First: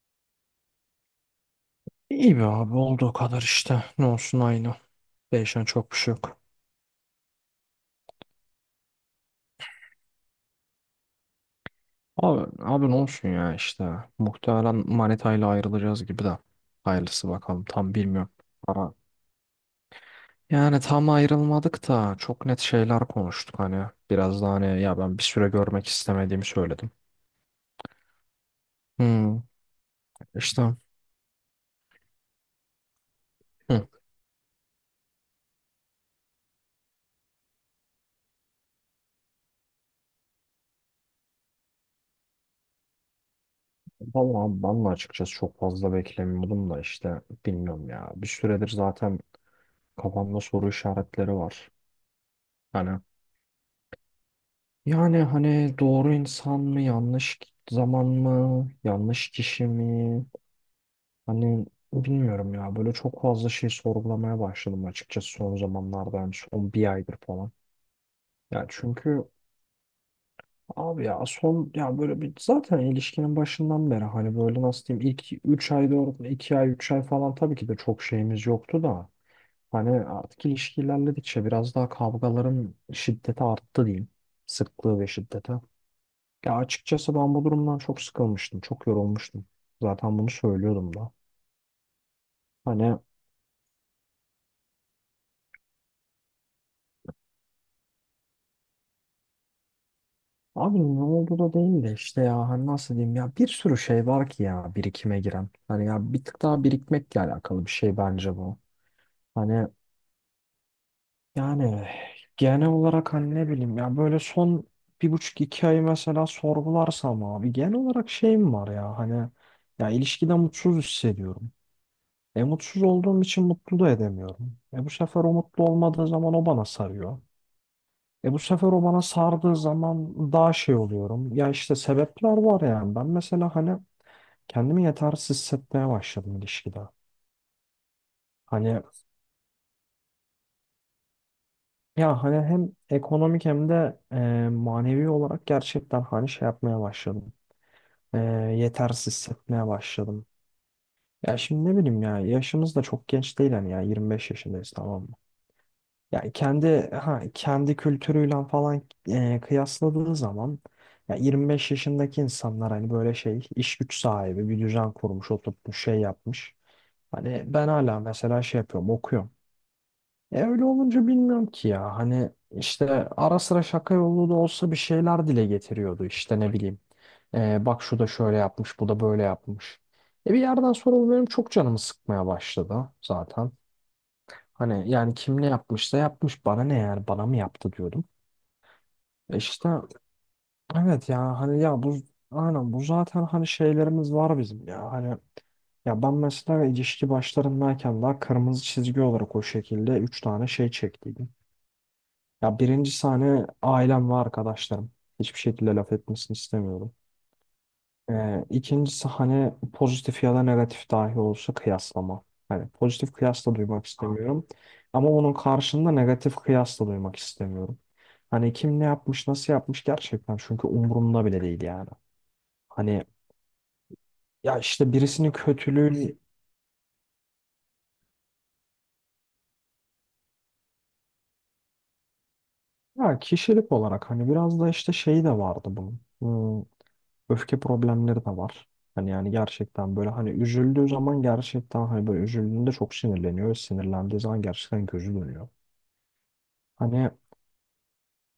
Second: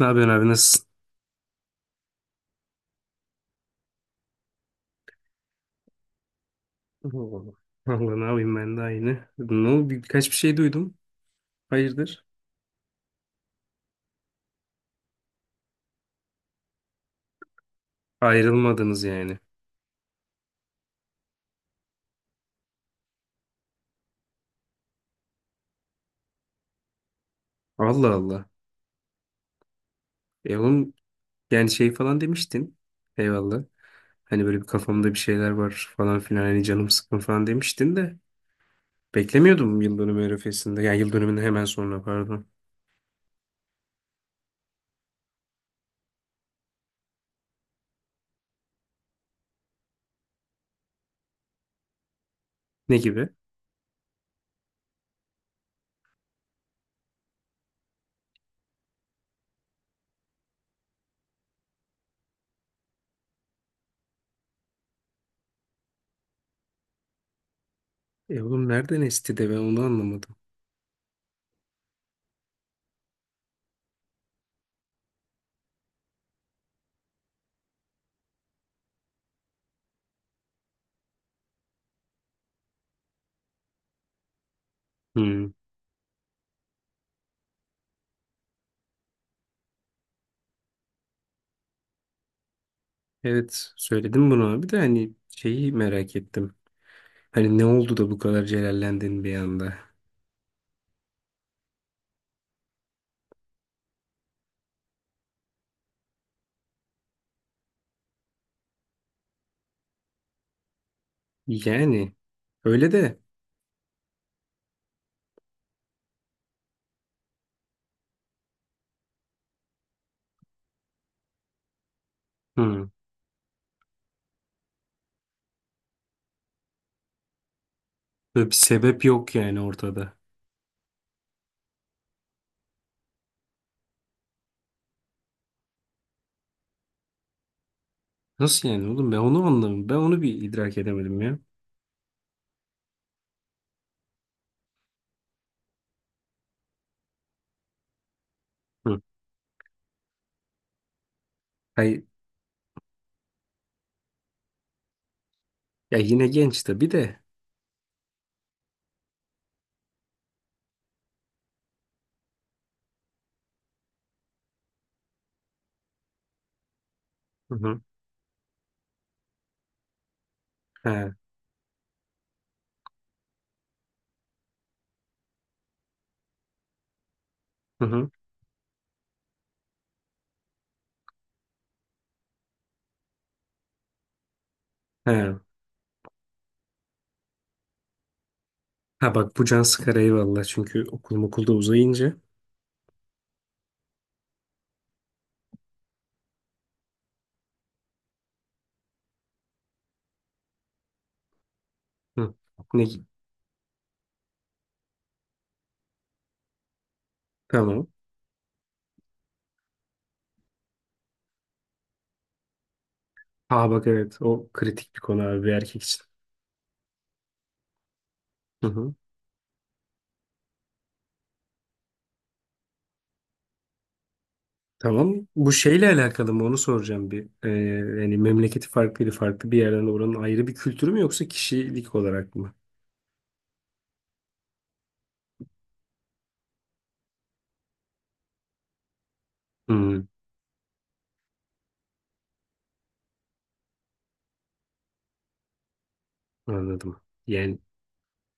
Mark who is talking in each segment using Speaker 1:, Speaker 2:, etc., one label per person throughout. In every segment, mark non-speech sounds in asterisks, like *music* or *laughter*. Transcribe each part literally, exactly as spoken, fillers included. Speaker 1: Ne yapıyorsun abi nasılsın?
Speaker 2: İyi be abi olduğu kadar işte. Ne olsun aynı. Değişen çok bir şey yok.
Speaker 1: *laughs* Oo. Valla ne yapayım ben de aynı. Ne oldu? Birkaç bir şey duydum. Hayırdır?
Speaker 2: Abi, abi ne olsun ya işte. Muhtemelen manitayla ayrılacağız gibi de. Hayırlısı bakalım tam bilmiyorum. Ama
Speaker 1: Ayrılmadınız yani.
Speaker 2: yani tam ayrılmadık da çok net şeyler konuştuk hani. Biraz daha hani ya ben bir süre görmek istemediğimi söyledim.
Speaker 1: Allah Allah.
Speaker 2: Hmm,
Speaker 1: E
Speaker 2: işte.
Speaker 1: oğlum yani şey falan demiştin. Eyvallah.
Speaker 2: Hı.
Speaker 1: Hani böyle bir kafamda bir şeyler var falan filan. Hani canım sıkın falan demiştin de. Beklemiyordum yıl dönümü arifesinde. Yani yıl dönümünden hemen sonra pardon.
Speaker 2: Vallahi ben de açıkçası çok fazla beklemiyordum da işte bilmiyorum ya. Bir süredir zaten kafamda soru işaretleri var.
Speaker 1: Ne
Speaker 2: Hani
Speaker 1: gibi?
Speaker 2: yani hani doğru insan mı, yanlış zaman mı, yanlış kişi mi? Hani bilmiyorum ya. Böyle çok fazla şey sorgulamaya başladım açıkçası son zamanlarda. Yani son bir aydır falan.
Speaker 1: E
Speaker 2: Ya
Speaker 1: oğlum nereden
Speaker 2: çünkü
Speaker 1: esti de ben onu anlamadım.
Speaker 2: abi ya son ya böyle bir zaten ilişkinin başından beri hani böyle nasıl diyeyim ilk üç ay dört iki ay üç ay falan tabii ki de çok şeyimiz yoktu da hani artık ilişki ilerledikçe biraz daha kavgaların şiddeti arttı diyeyim. Sıklığı ve
Speaker 1: Hmm.
Speaker 2: şiddeti. Ya açıkçası ben bu durumdan çok sıkılmıştım. Çok yorulmuştum. Zaten bunu söylüyordum da. Hani
Speaker 1: Evet söyledim bunu abi de hani şeyi merak ettim. Hani ne oldu da bu kadar celallendin bir anda?
Speaker 2: abi ne oldu da değil de işte ya hani nasıl diyeyim ya bir sürü şey var ki ya birikime giren. Hani ya bir tık daha birikmekle alakalı bir şey bence bu. Hani yani
Speaker 1: Yani
Speaker 2: genel
Speaker 1: öyle
Speaker 2: olarak
Speaker 1: de
Speaker 2: hani ne bileyim ya böyle son bir buçuk iki ay mesela sorgularsam abi genel olarak şeyim var ya hani ya ilişkide mutsuz hissediyorum. E mutsuz
Speaker 1: hı,
Speaker 2: olduğum için mutlu da edemiyorum. E bu sefer o mutlu olmadığı zaman o bana sarıyor. E bu
Speaker 1: böyle bir
Speaker 2: sefer o bana
Speaker 1: sebep yok
Speaker 2: sardığı
Speaker 1: yani
Speaker 2: zaman
Speaker 1: ortada.
Speaker 2: daha şey oluyorum. Ya işte sebepler var yani. Ben mesela hani kendimi yetersiz hissetmeye başladım ilişkide.
Speaker 1: Nasıl
Speaker 2: Hani
Speaker 1: yani oğlum ben onu anlamadım. Ben onu bir idrak edemedim ya.
Speaker 2: ya hani hem ekonomik hem de e, manevi olarak gerçekten hani şey yapmaya başladım. E,
Speaker 1: Hı.
Speaker 2: yetersiz hissetmeye başladım. Ya şimdi ne bileyim
Speaker 1: Hayır,
Speaker 2: ya yaşımız da çok genç değil hani ya yirmi beş yaşındayız tamam mı?
Speaker 1: ya yine
Speaker 2: Yani
Speaker 1: genç tabii
Speaker 2: kendi
Speaker 1: de.
Speaker 2: ha, kendi kültürüyle falan e, kıyasladığı zaman ya yirmi beş yaşındaki insanlar hani böyle şey iş güç sahibi bir düzen kurmuş oturtmuş şey yapmış. Hani
Speaker 1: Hı
Speaker 2: ben
Speaker 1: hı.
Speaker 2: hala mesela şey yapıyorum okuyorum. E öyle olunca
Speaker 1: Ha,
Speaker 2: bilmiyorum ki ya hani işte ara sıra şaka yolu da olsa bir şeyler dile getiriyordu işte ne bileyim. E, bak
Speaker 1: hı
Speaker 2: şu da
Speaker 1: hı.
Speaker 2: şöyle yapmış bu da böyle yapmış. E bir yerden sonra bu benim çok canımı sıkmaya başladı zaten. Hani yani
Speaker 1: Ha.
Speaker 2: kim ne yapmışsa yapmış bana ne yani bana mı yaptı diyordum.
Speaker 1: Ha bak
Speaker 2: E
Speaker 1: bu can
Speaker 2: işte
Speaker 1: sıkar eyvallah çünkü
Speaker 2: evet
Speaker 1: okul
Speaker 2: ya
Speaker 1: okulda
Speaker 2: hani ya bu
Speaker 1: uzayınca.
Speaker 2: aynen bu zaten hani şeylerimiz var bizim ya hani ya ben mesela ilişki başlarındayken daha kırmızı çizgi olarak o şekilde üç tane şey çektiydim.
Speaker 1: Hı.
Speaker 2: Ya
Speaker 1: Ne?
Speaker 2: birincisi hani ailem ve arkadaşlarım. Hiçbir şekilde laf etmesini istemiyorum.
Speaker 1: Tamam.
Speaker 2: Ee, ikincisi hani pozitif ya da negatif dahi olsa kıyaslama. Hani pozitif kıyas da
Speaker 1: Ha bak
Speaker 2: duymak
Speaker 1: evet
Speaker 2: istemiyorum.
Speaker 1: o kritik bir
Speaker 2: Ama
Speaker 1: konu
Speaker 2: onun
Speaker 1: abi bir erkek
Speaker 2: karşında
Speaker 1: için.
Speaker 2: negatif kıyas da duymak istemiyorum. Hani
Speaker 1: Hı
Speaker 2: kim ne
Speaker 1: hı.
Speaker 2: yapmış, nasıl yapmış gerçekten çünkü umurumda bile değil yani. Hani ya işte
Speaker 1: Tamam.
Speaker 2: birisinin
Speaker 1: Bu şeyle
Speaker 2: kötülüğü
Speaker 1: alakalı mı onu soracağım bir. Ee, yani memleketi farklıydı farklı bir yerden oranın ayrı bir kültürü mü yoksa kişilik olarak mı?
Speaker 2: ya kişilik olarak hani biraz da işte şeyi de vardı bunun. Hmm, öfke problemleri de var. Hani yani gerçekten
Speaker 1: Hı.
Speaker 2: böyle hani üzüldüğü zaman gerçekten hani böyle üzüldüğünde çok sinirleniyor. Sinirlendiği zaman gerçekten gözü dönüyor.
Speaker 1: Anladım.
Speaker 2: Hani
Speaker 1: Yani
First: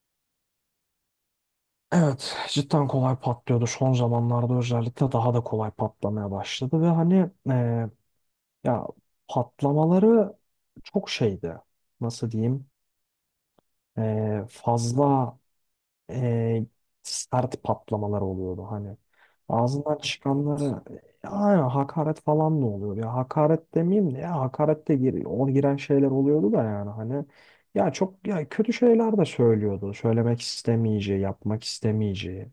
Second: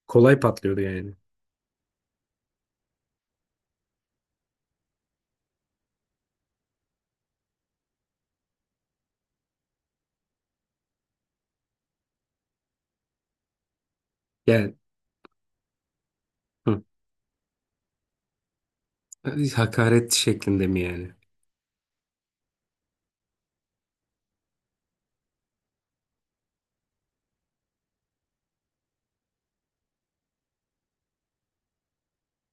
Speaker 1: kolay patlıyordu yani.
Speaker 2: evet, cidden kolay patlıyordu. Son zamanlarda özellikle daha da kolay patlamaya başladı ve hani e, ya patlamaları çok şeydi. Nasıl diyeyim? E,
Speaker 1: Yani
Speaker 2: fazla e,
Speaker 1: hı.
Speaker 2: sert patlamalar oluyordu hani. Ağzından
Speaker 1: Hakaret
Speaker 2: çıkanları
Speaker 1: şeklinde mi yani?
Speaker 2: ya aynen hakaret falan da oluyor. Ya hakaret demeyeyim de ya hakaret de gir, o giren şeyler oluyordu da yani hani ya çok ya kötü şeyler de söylüyordu. Söylemek istemeyeceği, yapmak istemeyeceği.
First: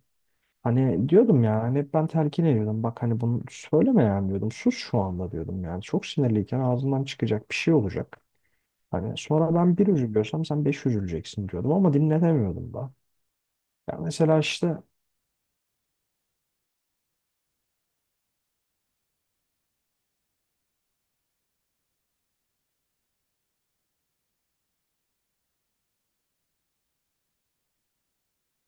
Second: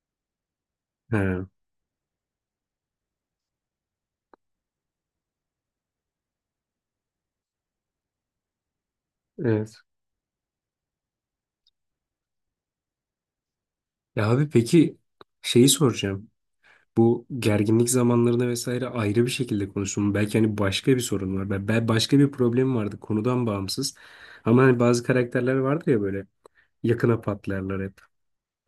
Speaker 2: Hani diyordum
Speaker 1: Ha,
Speaker 2: ya hani hep ben telkin ediyordum. Bak hani bunu söyleme yani diyordum. Sus şu anda diyordum yani. Çok sinirliyken ağzından çıkacak bir şey olacak. Hani sonra
Speaker 1: evet.
Speaker 2: ben bir üzülüyorsam sen beş üzüleceksin diyordum ama dinletemiyordum da. Ya
Speaker 1: Ya
Speaker 2: mesela
Speaker 1: abi
Speaker 2: işte
Speaker 1: peki şeyi soracağım. Bu gerginlik zamanlarında vesaire ayrı bir şekilde konuştum. Belki hani başka bir sorun var. Ben, ben başka bir problem vardı konudan bağımsız. Ama hani bazı karakterler vardır ya böyle yakına patlarlar hep.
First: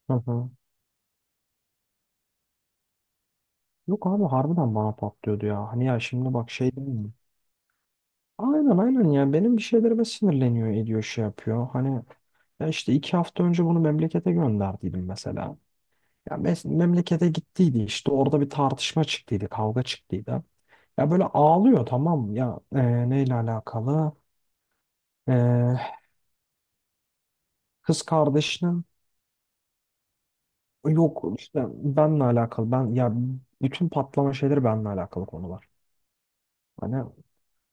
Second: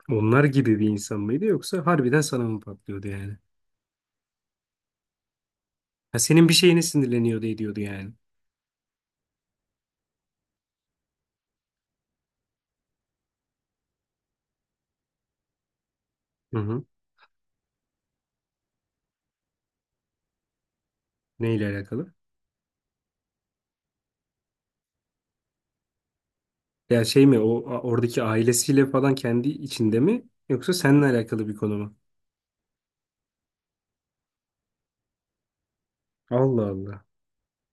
Speaker 2: hı
Speaker 1: Onlar
Speaker 2: hı.
Speaker 1: gibi bir insan mıydı yoksa harbiden sana mı patlıyordu yani?
Speaker 2: Yok abi harbiden bana patlıyordu ya. Hani ya
Speaker 1: Ha,
Speaker 2: şimdi
Speaker 1: senin
Speaker 2: bak
Speaker 1: bir
Speaker 2: şey
Speaker 1: şeyine
Speaker 2: değil mi?
Speaker 1: sinirleniyordu ediyordu yani.
Speaker 2: Aynen aynen ya benim bir şeylerime sinirleniyor ediyor şey yapıyor. Hani ya işte iki hafta önce bunu memlekete gönderdiydim mesela. Ya
Speaker 1: Hı
Speaker 2: mes-
Speaker 1: hı.
Speaker 2: memlekete gittiydi işte orada bir tartışma çıktıydı, kavga çıktıydı. Ya böyle
Speaker 1: Neyle
Speaker 2: ağlıyor
Speaker 1: alakalı?
Speaker 2: tamam mı? Ya e, neyle alakalı? E,
Speaker 1: Ya şey mi o
Speaker 2: kız
Speaker 1: oradaki ailesiyle
Speaker 2: kardeşinin
Speaker 1: falan kendi içinde mi yoksa seninle
Speaker 2: yok
Speaker 1: alakalı bir
Speaker 2: işte
Speaker 1: konu mu?
Speaker 2: benle alakalı. Ben ya bütün patlama şeyleri benle alakalı konular.
Speaker 1: Allah
Speaker 2: Hani
Speaker 1: Allah.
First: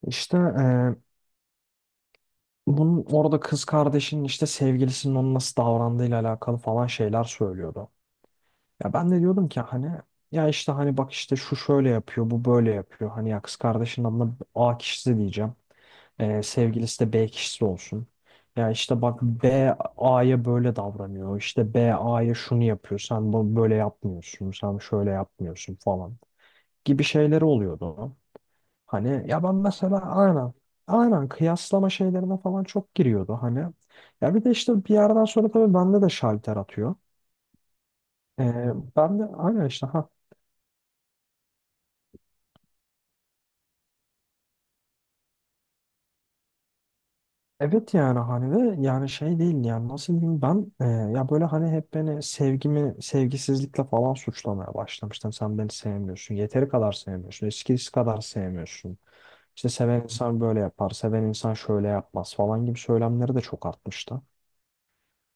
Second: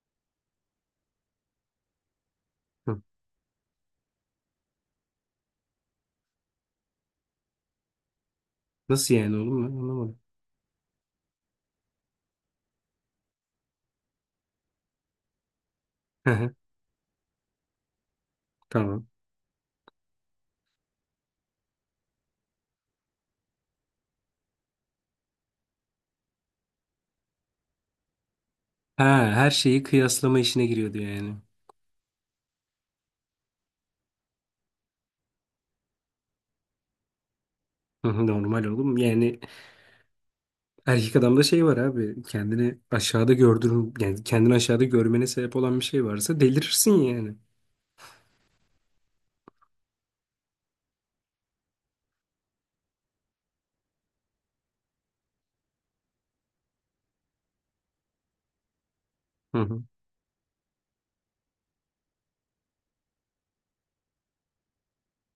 Speaker 2: işte e,
Speaker 1: Hı.
Speaker 2: bunun orada kız kardeşinin işte sevgilisinin onun nasıl davrandığıyla alakalı falan şeyler söylüyordu. Ya ben
Speaker 1: Nasıl
Speaker 2: de
Speaker 1: yani
Speaker 2: diyordum ki
Speaker 1: oğlum ben
Speaker 2: hani
Speaker 1: anlamadım.
Speaker 2: ya işte hani bak işte şu şöyle yapıyor, bu böyle yapıyor. Hani ya kız kardeşinin adına A kişisi diyeceğim.
Speaker 1: Hı
Speaker 2: Ee,
Speaker 1: hı.
Speaker 2: sevgilisi de B kişisi olsun. Ya işte
Speaker 1: Tamam.
Speaker 2: bak B A'ya böyle davranıyor. İşte B A'ya şunu yapıyor. Sen bu böyle yapmıyorsun. Sen şöyle yapmıyorsun falan gibi şeyleri oluyordu.
Speaker 1: Ha,
Speaker 2: Hani ya
Speaker 1: her
Speaker 2: ben
Speaker 1: şeyi
Speaker 2: mesela
Speaker 1: kıyaslama
Speaker 2: aynen
Speaker 1: işine giriyordu
Speaker 2: aynen
Speaker 1: yani.
Speaker 2: kıyaslama şeylerine falan çok giriyordu hani. Ya bir de işte bir yerden sonra tabii bende de şalter atıyor.
Speaker 1: Hı hı. Normal
Speaker 2: Ee,
Speaker 1: oğlum
Speaker 2: ben de
Speaker 1: yani
Speaker 2: aynen işte
Speaker 1: erkek adamda şey var abi kendini aşağıda gördürün yani kendini aşağıda görmene sebep olan bir şey varsa delirirsin yani.
Speaker 2: evet yani hani ve yani şey değil yani nasıl diyeyim ben e, ya böyle hani hep beni sevgimi sevgisizlikle falan suçlamaya başlamıştım. Sen beni sevmiyorsun. Yeteri kadar sevmiyorsun. Eskisi kadar sevmiyorsun.
Speaker 1: Hı
Speaker 2: İşte
Speaker 1: hı.
Speaker 2: seven insan böyle yapar. Seven insan şöyle yapmaz falan gibi söylemleri de çok artmıştı.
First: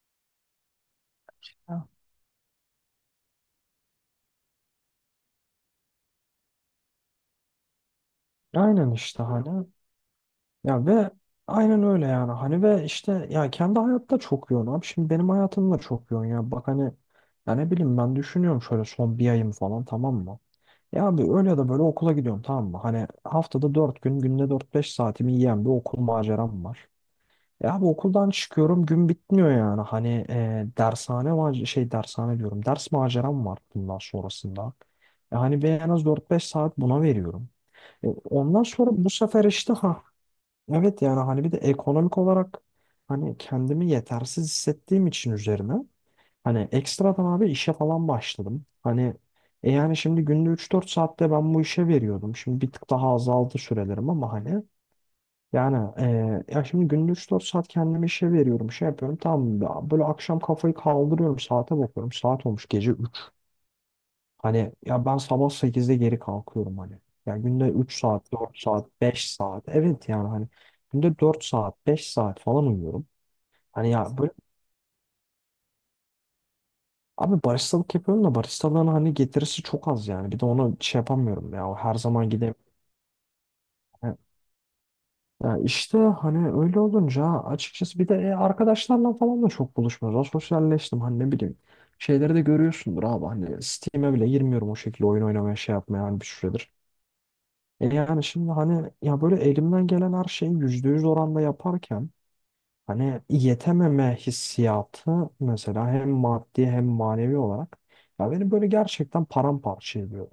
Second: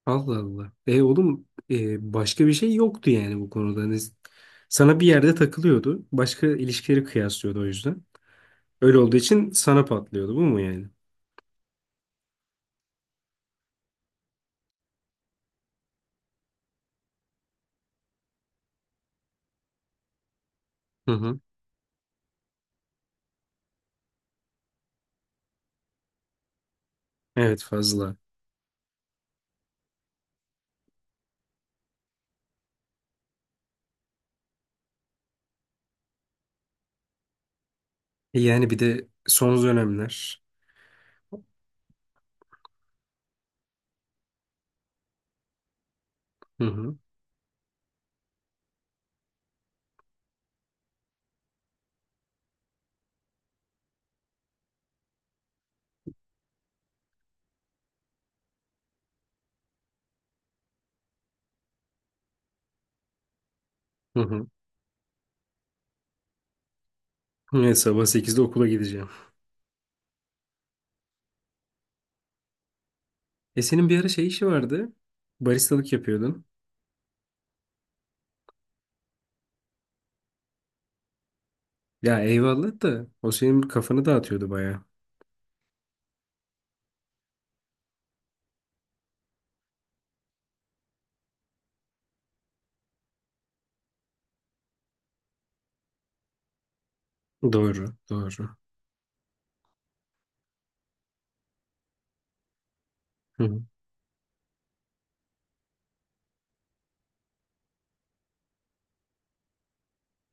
Speaker 1: Allah Allah. E oğlum
Speaker 2: Ha.
Speaker 1: e, başka bir şey yoktu yani bu konuda. Hani sana bir yerde takılıyordu. Başka ilişkileri kıyaslıyordu o yüzden.
Speaker 2: Aynen
Speaker 1: Öyle olduğu
Speaker 2: işte
Speaker 1: için
Speaker 2: hani
Speaker 1: sana patlıyordu bu mu
Speaker 2: ya
Speaker 1: yani?
Speaker 2: ve aynen öyle yani hani ve işte ya kendi hayatta çok yoğun abi şimdi benim hayatım da çok yoğun ya bak hani ya ne bileyim ben düşünüyorum şöyle son bir ayım falan tamam mı? Ya
Speaker 1: Hı
Speaker 2: abi
Speaker 1: hı.
Speaker 2: öyle ya da böyle okula gidiyorum tamam mı? Hani haftada dört gün, günde dört beş saatimi yiyen bir okul maceram var.
Speaker 1: Evet
Speaker 2: Ya abi
Speaker 1: fazla.
Speaker 2: okuldan çıkıyorum gün bitmiyor yani. Hani e, dershane mac- şey dershane diyorum. Ders maceram var bundan sonrasında. Yani ben en az dört beş saat buna veriyorum. E,
Speaker 1: E
Speaker 2: ondan
Speaker 1: yani bir
Speaker 2: sonra
Speaker 1: de
Speaker 2: bu sefer
Speaker 1: son
Speaker 2: işte ha
Speaker 1: dönemler.
Speaker 2: evet yani hani bir de ekonomik olarak hani kendimi yetersiz hissettiğim için üzerine
Speaker 1: Hı
Speaker 2: hani
Speaker 1: hı.
Speaker 2: ekstradan abi işe falan başladım. Hani e yani şimdi günde üç dört saatte ben bu işe veriyordum. Şimdi bir tık daha azaldı sürelerim ama hani yani e, ya şimdi günde üç dört saat kendime işe veriyorum. Şey yapıyorum tamam ya böyle akşam kafayı kaldırıyorum saate bakıyorum. Saat olmuş gece üç.
Speaker 1: Hı hı.
Speaker 2: Hani ya ben sabah sekizde geri kalkıyorum hani. Yani günde
Speaker 1: Evet,
Speaker 2: üç
Speaker 1: sabah
Speaker 2: saat,
Speaker 1: sekizde
Speaker 2: dört
Speaker 1: okula
Speaker 2: saat,
Speaker 1: gideceğim.
Speaker 2: beş saat. Evet yani hani günde dört saat, beş saat falan uyuyorum.
Speaker 1: E senin
Speaker 2: Hani
Speaker 1: bir
Speaker 2: ya
Speaker 1: ara şey işi vardı. Baristalık yapıyordun.
Speaker 2: abi baristalık yapıyorum da baristalığın hani getirisi çok az yani. Bir de ona şey yapamıyorum ya. O her
Speaker 1: Ya
Speaker 2: zaman gidemiyorum.
Speaker 1: eyvallah da o senin kafanı dağıtıyordu bayağı.
Speaker 2: Ya işte hani öyle olunca açıkçası bir de e, arkadaşlarla falan da çok buluşmuyoruz. Az sosyalleştim hani ne bileyim. Şeyleri de görüyorsundur abi hani Steam'e bile girmiyorum o şekilde oyun oynamaya şey yapmaya hani bir süredir. E
Speaker 1: Doğru,
Speaker 2: yani şimdi
Speaker 1: doğru.
Speaker 2: hani ya böyle elimden gelen her şeyi yüzde yüz oranda yaparken hani
Speaker 1: Hı hı.
Speaker 2: yetememe hissiyatı mesela hem maddi hem manevi olarak ya beni böyle gerçekten paramparça ediyor.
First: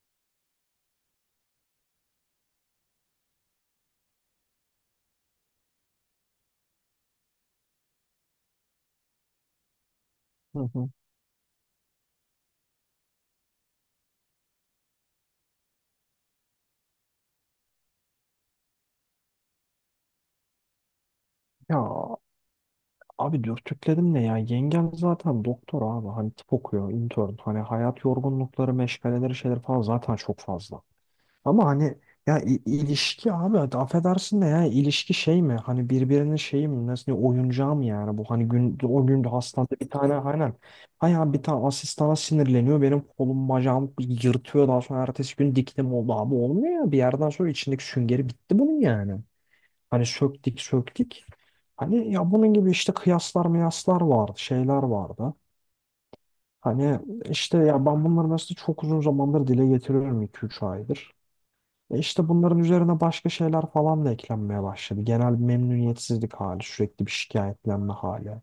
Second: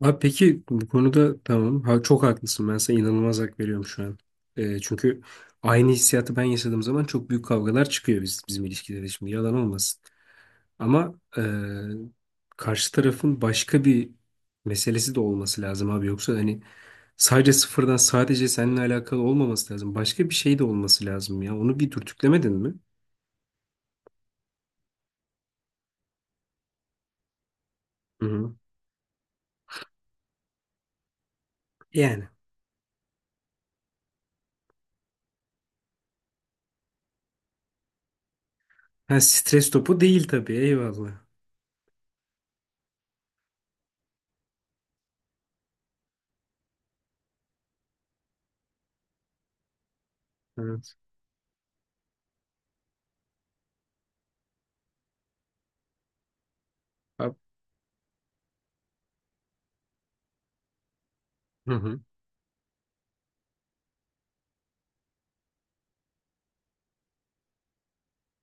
Speaker 1: Abi peki bu konuda tamam. Ha, çok haklısın. Ben sana inanılmaz hak veriyorum şu an. E, çünkü aynı hissiyatı ben yaşadığım zaman çok büyük kavgalar çıkıyor biz, bizim ilişkilerde şimdi. Yalan olmasın.
Speaker 2: Hı hı.
Speaker 1: Ama eee, karşı tarafın başka bir meselesi de olması lazım abi. Yoksa hani sadece sıfırdan sadece seninle alakalı olmaması lazım. Başka bir şey de olması lazım ya. Onu bir
Speaker 2: Ya
Speaker 1: dürtüklemedin mi?
Speaker 2: abi dürtükledim ne ya? Yengem zaten doktor abi. Hani tıp okuyor, intern. Hani hayat
Speaker 1: Hı hı.
Speaker 2: yorgunlukları, meşgaleleri, şeyler falan zaten çok fazla. Ama hani
Speaker 1: Yani.
Speaker 2: ya i- ilişki abi hadi affedersin de ya ilişki şey mi? Hani birbirinin şeyi mi? Nasıl diyeyim, oyuncağı mı yani? Bu hani gün, o
Speaker 1: Ha,
Speaker 2: gün de
Speaker 1: stres
Speaker 2: hastanede bir
Speaker 1: topu
Speaker 2: tane
Speaker 1: değil
Speaker 2: aynen.
Speaker 1: tabii. Eyvallah.
Speaker 2: Hayır bir tane asistana sinirleniyor. Benim kolum bacağım yırtıyor. Daha sonra ertesi gün diktim oldu abi. Olmuyor ya. Bir yerden sonra içindeki süngeri bitti bunun yani. Hani söktük
Speaker 1: Evet.
Speaker 2: söktük. Hani ya bunun gibi işte kıyaslar miyaslar vardı, şeyler vardı. Hani
Speaker 1: Abi-
Speaker 2: işte ya ben bunları mesela çok uzun zamandır dile getiriyorum iki üç aydır.
Speaker 1: Hı
Speaker 2: E
Speaker 1: hı.
Speaker 2: işte bunların üzerine başka şeyler falan da eklenmeye başladı. Genel bir memnuniyetsizlik hali, sürekli bir şikayetlenme hali.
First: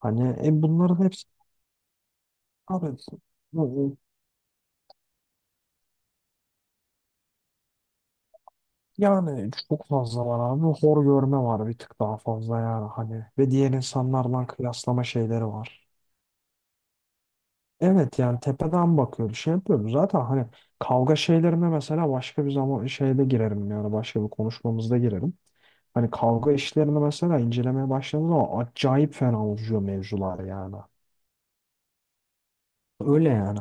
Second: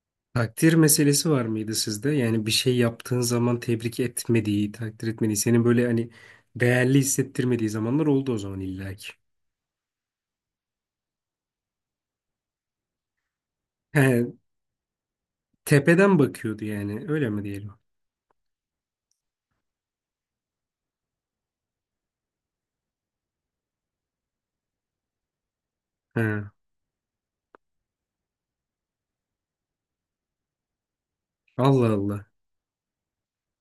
Speaker 2: Hani e
Speaker 1: Takdir
Speaker 2: bunların hepsi
Speaker 1: meselesi var mıydı sizde? Yani bir şey
Speaker 2: abi
Speaker 1: yaptığın zaman
Speaker 2: bu-
Speaker 1: tebrik etmediği, takdir etmediği, senin böyle hani değerli hissettirmediği zamanlar oldu o zaman illaki.
Speaker 2: yani çok fazla var abi. Hor görme var bir tık daha fazla yani hani. Ve diğer
Speaker 1: He,
Speaker 2: insanlarla kıyaslama şeyleri var.
Speaker 1: tepeden bakıyordu yani. Öyle mi diyelim?
Speaker 2: Evet yani tepeden bakıyoruz şey yapıyoruz zaten hani kavga şeylerine mesela başka bir zaman şeyde girerim yani başka bir konuşmamızda girerim. Hani
Speaker 1: He.
Speaker 2: kavga işlerini mesela incelemeye başladığım zaman acayip fena uzuyor mevzular yani.
Speaker 1: Allah Allah.
Speaker 2: Öyle yani.